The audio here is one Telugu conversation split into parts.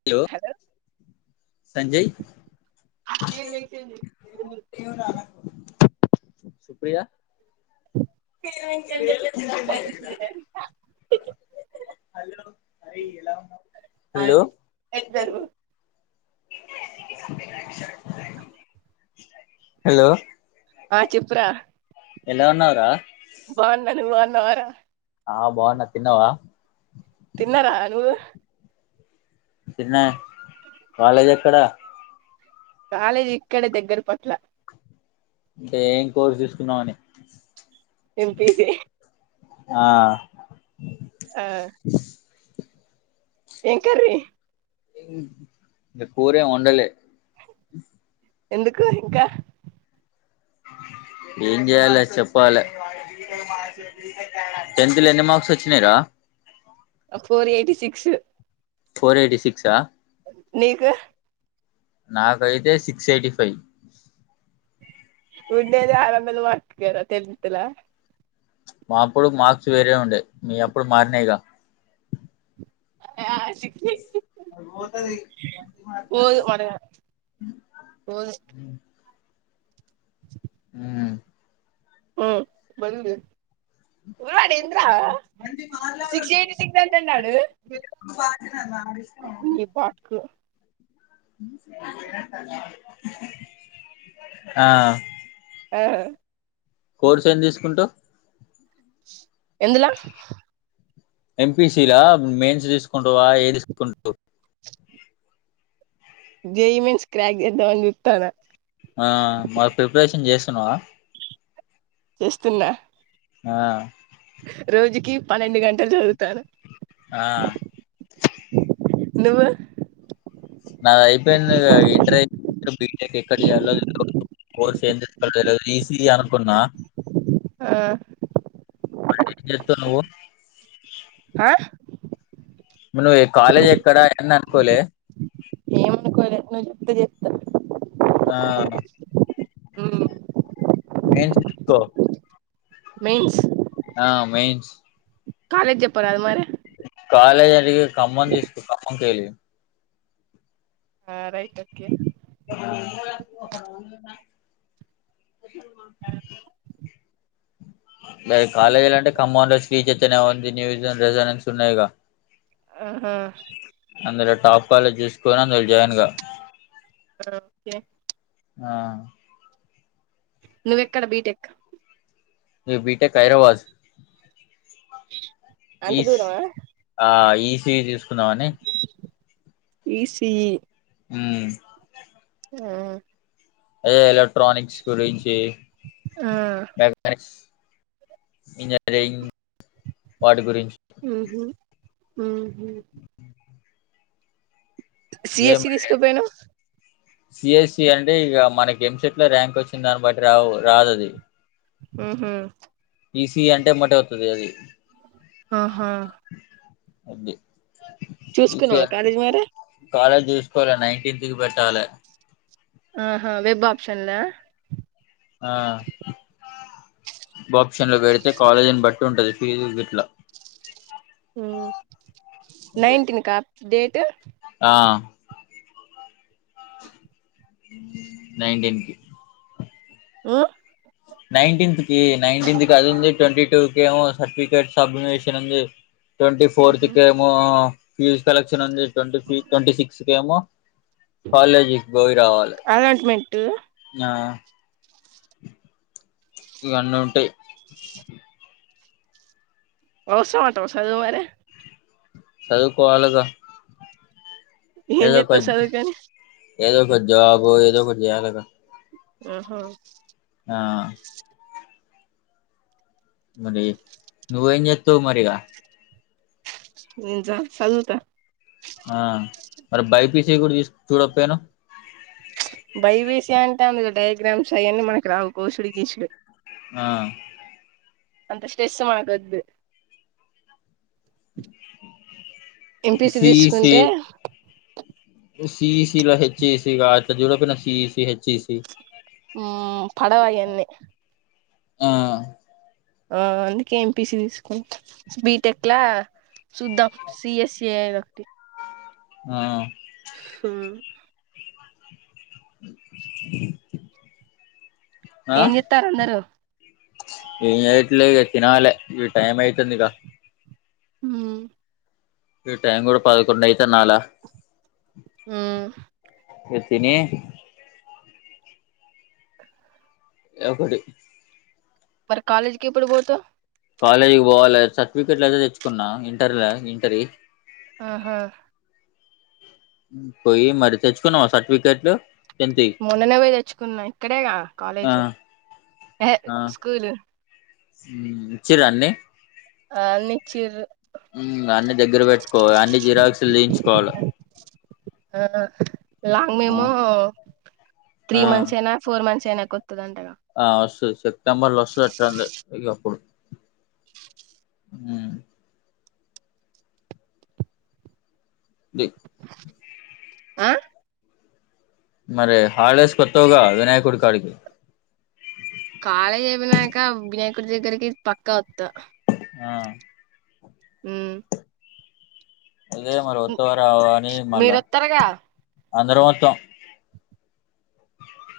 హిలో హలో సంజయ్ యే నయ్ సంజయ్ సుప్రియా [inaudible] హలో హలో ఆ చెప్పురా ఎలావున్నావురా బాగున్నా నువ్వు బాగున్నావారా ఆ బాగున్న తిన్నవా తిన్నా రా నువ్వు తిన్న కాలేజెక్కడ కాలేజ్ ఇక్కడే దగ్గరి పట్ల అంటే ఏం కోర్స్ దీస్కూన్నావని ఎంపీసీ ఆ ఆ ఏం కర్రీ కూరేం ఒండలే ఎందుకూ ఇంకా ఏం చేయ్యాలే చె ప్పాలే టెన్త్ లో ఎన్ని మార్క్స్ ఒచ్చినైరా four eighty six four eighty six ఆ నీకు నాకైతే సిక్స్ ఎయిటీ ఫైవ్ ఉండేదె ఆరు వందల మార్క్ కేకథ టెన్ంత్ ల మా అప్పుడు మార్క్స్ వేరే ఉండే మీ అప్పుడు మారినైగా య షి ఆ మూతదియ్ పోదు మన పోదు మ్ ఆ బాగుందే వాడ్ఎడెన్ద్ర సిక్స్ ఎయిటీ సిక్స్ అంటాండ్ అడు వాడి ఇష్టం ఇపట్కు ఆ ఆ కోర్సేం దీస్కుంటావ్ ఎందుల ఎంపీసీల మెయిన్స్ దీస్కుంటావా ఏదిస్కుంటావ్ జెయీ మీన్స్ క్రాక్ జేద్దామన్ జుత్తాన్న ఆ మర్ ప్రిప్రేషన్ జేస్తున్నవా చేస్తున్నా ఆ రోజుకి పన్నెండు గంటల్ జదువుతాన ఆ నువ్వు నాదైపేందిగా ఇంటర్ ఇపో బీటెక్ ఎక్కడ్ జేయాలో దెలీదు కోర్స్ ఏం దీస్కోల్లో దెల్వద్ ఈసీఈ అననుకున్నా ఆ జేత్తన్నవ్వు హా మళ్ళ్ నువ్వు ఎ కాలేజ్ ఎక్కడ ఎంద్ అన్కోలే అనుకోలే నువ్ జెప్తే జేత్త ఆ మ్మ్ మేన్స్ దిస్కో మెయిన్స్ ఆ మెయిన్స్ కాలేజ్ జొప్ప రాదె మరి కాలేజ్ అది ఖమ్మం దీస్కొ ఖమ్మం కేల్లి ఆ రైట్ ఓకే ఆ లేదు కాలేజ్లంటే ఖమ్మాన్ లో శ్రీ చైతన్య ఉంది న్యూజాన్ రెసిడెన్స్ ఉన్నాయ్ గా ఆ అందులో టాప్ కాలేజ్ జూస్కొన్ అందులో జాయిన్ గా ఓకే ఆ నువ్వెక్కడ బీటెక్ యు బిటేక్ ఐదరబాద్ అంత ఈస్ దూరమా ఆ ఈసీఈ దీస్కుందామని ఈసీఈ ఊ ఆ అదే ఎలక్ట్రానిక్స్ గురించి ఆ ఇంజనీరింగ్ వాటి గురించ్ ఊ హూ ఉ హు ఏమ్ సిఎస్సి మరీ తీసుకుపోయినవ్ సియల్సి అంటే ఇగ మనకి ఎంసెట్ లో ర్యాంకొచ్చిందాన్ బట్టి రావు రాదది ఊహూ ఈసీఇ అంటే ఎమ్మటే ఒత్తది అదీ ఆహా అది ఇంకే చూసుకున్నావా కాలేజ్ మరి కాలేజ్ చూసుకోలే నైన్టీన్త్ కి పెట్టాలే ఆహా వెబ్ ఆప్షన్ల ఆ వెబ్ ఆప్షన్ లో పెడితే కాలేజీని బట్టి ఉంటది ఫీజులు గిట్లా హమ్ నైన్టీన్కా డేట్ ఆ నైన్టీన్ కి ఆ నైన్టీన్త్కి నైన్టీన్త్కి అది ఉంది ట్వంటీ టూ కేమో సర్టిఫికేట్ సబ్మిషన్ ఉంది ట్వంటీ ఊహూ ఫోర్త్కి ఏమో ఫీజ్ కలెక్షన్ ఉంది ట్వంటీ ఫీ ట్వంటీ సిక్స్ కి ఏమో కాలేజీకి పోయి రావాలే అలాట్మెంట్ ఆ ఇవన్ని ఉంటయి అవసరం అంటావా సదువు మరి సదువుకోవాలిగా ఏం ఏదో చెత్తవ్ ఒకట్ చదువుకని ఏదోక జాబ్ ఏదో ఒకట్ చేయాలిగా ఆహా ఆ మరి నువ్వు ఏం చేత్తవ్ మరిగా నేన్ జాబ్ చదువుత ఆ మరి బైపీసి కూడా తీసు చూడపోయానవ్ బైపీసి అంటే అందుల డయాగ్రామ్స్ అయన్నీ మనకు రావు కోసుడు గీసుడు ఆ అంత స్టెస్సు మనకొద్దు ఎంపీసి తీసుకుంటే సిఇసిలో హెచ్చిసిగా అట్లా చూడపోయినావ్ సిఇసి హెచ్చిసి ఉ పడవు అయన్ని ఆ ఆ అందుకే ఎంపీసి తీసుకున్ బీటెక్ లా చూద్దం సిఎస్సి ఏదో ఒకటి ఆ హూ ఆ ఏం చేత్తారు అందరు ఏం చేయట్లే ఇగ తినాలే ఇగ టైం అయితిందిగ హమ్ ఈ టైం కూడా పదకొండు అయితున్నాలా ఉమ్ ఇగ తినీ ఎ ఒకటి మరి కాలేజ్కి ఎప్పుడు బోతవ్ కాలేజీకి పోవాలే సర్టిఫికెట్లు అయితే తెచ్చుకున్నా ఇంటర ఇంటరియి ఆహా పోయి మరి తెచ్చుకున్నావా సర్టిఫికెట్లు టెన్త్వి మొన్ననేపోయి తెచ్చుకున్నా ఇక్కడే గ ఆ కాలేజ్ ఎహె స్కూల్ ఉమ్ ఇచ్చిరా అన్ని ఆ అన్నిచ్చీరు ఉమ్ అన్ని దగ్గర పెట్టుకో అన్ని జిరాక్సులు దియించుకోవాల ఆ లాంగ్ ఆ మెమో ఆ త్రీ మంత్స్ ఏనా ఫోర్ మంత్స్ అయినాక వొత్తది అంటగా ఆ వస్తదివస్తది సెప్టెంబర్ లో వస్తది అట్ంది ఇగప్పుడు డి ఆ మరి హాలిడేస్ కి వత్తవుగా వినాయకుడికాడికి కాలేజ్ అయిపోయినాక వినయకుడి దగ్గరికి పక్కా వత్తా ఆ ఉమ్ అదే మరి ఒత్తవ రావ అని మీరు మళ్ళా వత్తారుగా అందరం ఒత్తం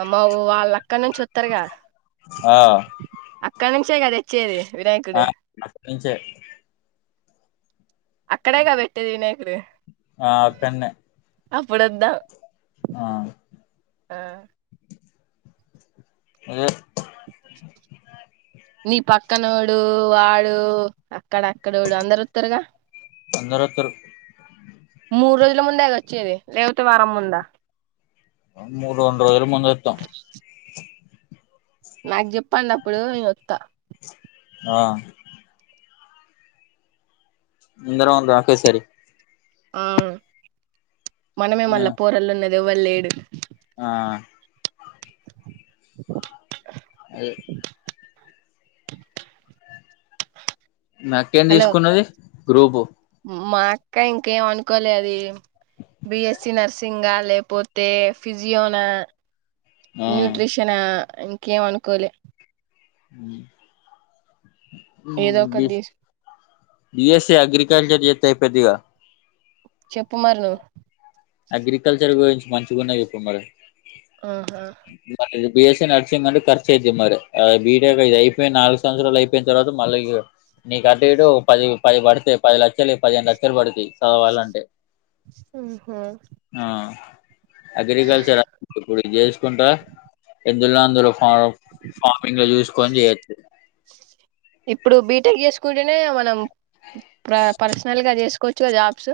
అమ్మవో వాళ్ళ అక్కడ నుంచి వత్తారుగా ఆ అక్కడ నుంచే కద తేచ్చేది వినాయకుడు అటు నుంచే అక్కడేగా పెట్టేది వినాయకుడు ఆ అక్కడనే అప్పుడు వద్దాం ఆ ఆ ఆదే నీ పక్కనోడు వాడు అక్కడ అక్కడోడు అందరు వత్తారుగా అందరు వత్తరు మూడు రోజుల ముందేగ వచ్చేది లేకపోతే వారం ముందా మూడు రెండు రోజుల ముందు వస్తాం నాక్ చెప్పండి అప్పుడు నేనోత్త ఆ అందర [unintelligible] అకే సరి ఆ మనమే ఆ మళ్ళా పోరలు ఉన్నది ఎవ్వరలేడు ఆ అదే మీ అక్కేం హలో తీసుకున్నది గ్రూపు మా అక్క ఇంకేం అనుకోలే అది బిఎస్సి నర్సింగ్గా లేపోతే ఫిజియోనా ఆ న్యూట్రిషనా అ ఇంకేం అనుకోలే ఉమ్ ఏదో ఉమ్ ఒకటి బిస్ తీస్ బిఎస్సీ అగ్రికల్చర్ చెత్తే అయిపోద్ది గ చెప్పు మరి నువ్వు అగ్రికల్చర్ గురించి మంచిగున్నవి చెప్పు మరి ఆహా మరి బిఎస్సీ నర్సింగ్ అండి ఖర్చు అయితయి మరి బిటేక్ ఇది అయిపోయి నాలుగు సంవత్సరాలు అయిపోయి తరువాత మళ్ళ ఇగో నీకు అటు ఇటు పది పది పడతాయి పది లక్షలు పదిహేను లక్షలు పడతాయి చదవాల అంటే ఆహా. ఆ అగ్రికల్చర్ ఇప్పుడు ఇది చేసుకుంటా ఎందుల్ నో అందుల. అవ్ ఫార్మింగ్ లో చూసుకొని చేయొచ్చు. ఇప్పుడు బీటెక్ చేసుకుంటేనే మనం ప్ర ర్సనల్ గా చేసుకోవోచ్చు గ జాబ్స్.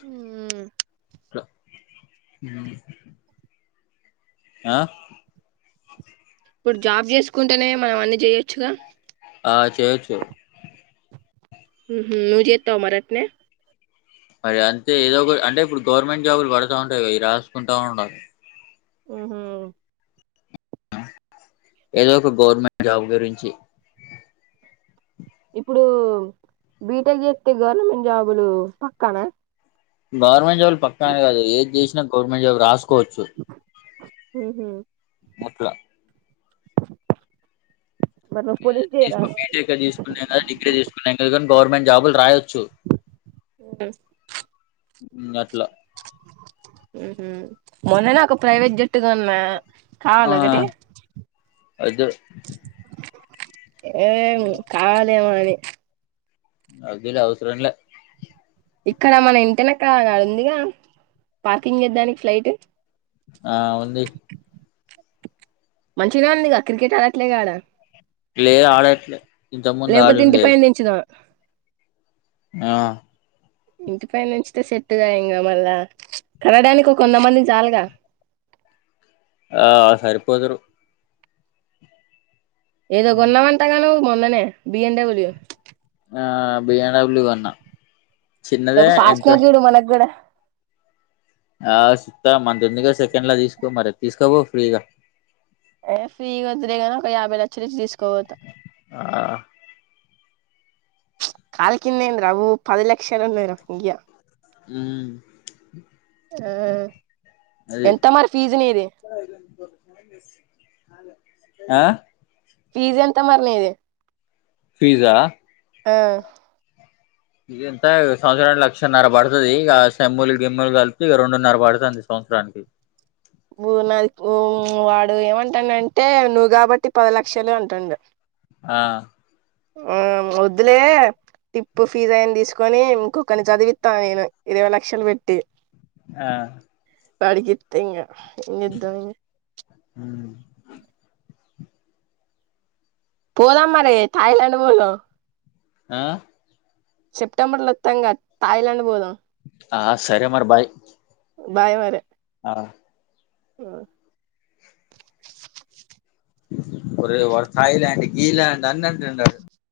హుమ్. ట్ర ఉమ్. ఆ. ఇప్పుడు జాబ్ చేసుకుంటేనే మనం అన్ని చేయొచ్చుగ. ఆ చెయ్యొచ్చు. ఉమ్ నువు జేత్తావా మరి అట్నే. మరి అంతే ఏదో ఒక అంటే ఇప్పుడు గవర్నమెంట్ జాబులు పడుతా ఉంటాయి గా ఇ రాసుకుంటా ఉండాలి. ఉహు. ఏదో ఒక గవర్నమెంట్ జాబ్ గురించి. ఇప్పుడు బీటెక్ చేత్తే గవర్నమెంట్ జాబులు పక్కన. గవర్నమెంట్ జాబ్లు పక్క అని గాదు ఏది చేసినా గవర్మెంట్ జాబ్ రాసుకోవోచ్చు. ఉహు. మట్లా. మరి నువ్వు పోలీస్ చేయరా బీటెక్ ఏ తీసుకున డిగ్రీ చేసుకున ఎం గది గానీ గవర్నమెంట్ జాబులు రాయొచ్చు. ఆ. గాట్లా. ఉహు మొన్ననే ఒక ప్రైవేట్ జట్టు గోన్నా. ఆ వొద్దు. ఎం కావాలేమో అని. వొద్దులే అవసరం లె. ఇక్కడ మన ఇంటనేక అది ఉందిగా పార్కింగ్ చేద్దానికి ఫ్లైట్. ఆ ఉంది. మంచిగానె ఉంది గ క్రికెట్ అడట్లేగా ఆడ. లేదు ఆడట్లే ఇంత ముందు ఆడుండే. తెంచుదా. ఆ. ఇంటిపై నుంచితే సెట్టుగా ఇంగ మళ్ళా కనడానికి ఒక వొంద మంది చాల్ గా. ఆ సరిపోదురు. ఏదో హ్మ్. కొన్నా వంటగా నువ్వు మొన్ననే బిఎన్డబ్ల్యూ. ఆ బిఎన్డబ్ల్యూ కొన్న చిన్నదే ఎంతుం. ను మనక్ గుడా. ఆ సిత్తా ఇస్తా మనది ఉందిగా సెకండ్లా తీసుకో మరి తీసుకోపో ఫ్రీగా. య ఫ్రీగా వొద్దులే గాని ఒక యాభై లక్షలు ఇచ్చి తీసుకోపోతా. ఆ. ప్చ్ కాల్ కింద ఏంద్ర ఓ పది లక్షలున్నాయ్ రా కుయ్య. హుమ్. ఆ అది ఎంత మరి ఫీజు నిది. ఆ. ఫీజ్ ఎంత మరి నిది. ఫీజా. ఆ ఇగ ఎంత సంవత్సరానికి లక్షన్నర పడుతది ఇగ సెమ్ములు గిమ్ములు కలిపి రెండున్నర పడుతుంది సంవత్సరానికి ఓ నాది ఓ వాడిది ఏమంటాండు అంటే నువ్వు కాబట్టి పది లక్షలు అంటుండు ఆ ఆ వొద్దులే టిప్పు ఫీజు అయినది తీసుకొని ఇంకొకని చదివిత్త నేను ఇరవై లక్షలు పెట్టి ఆ వాడికి ఇత్త ఇగ, ఏంచేదము? ఉమ్ పాదము మరి థాయిలాండ్ వొళ్ళు ఆ సెప్టెంబర్ లో వత్తాంగా థాయిలాండ్ పోదాం ఆ సరే మరి బాయ్ బాయ్ మరి ఆ అ ఒరేయ్ వాడు థాయిలాండ్, గిలాండ్ అన్ని అంటుండు.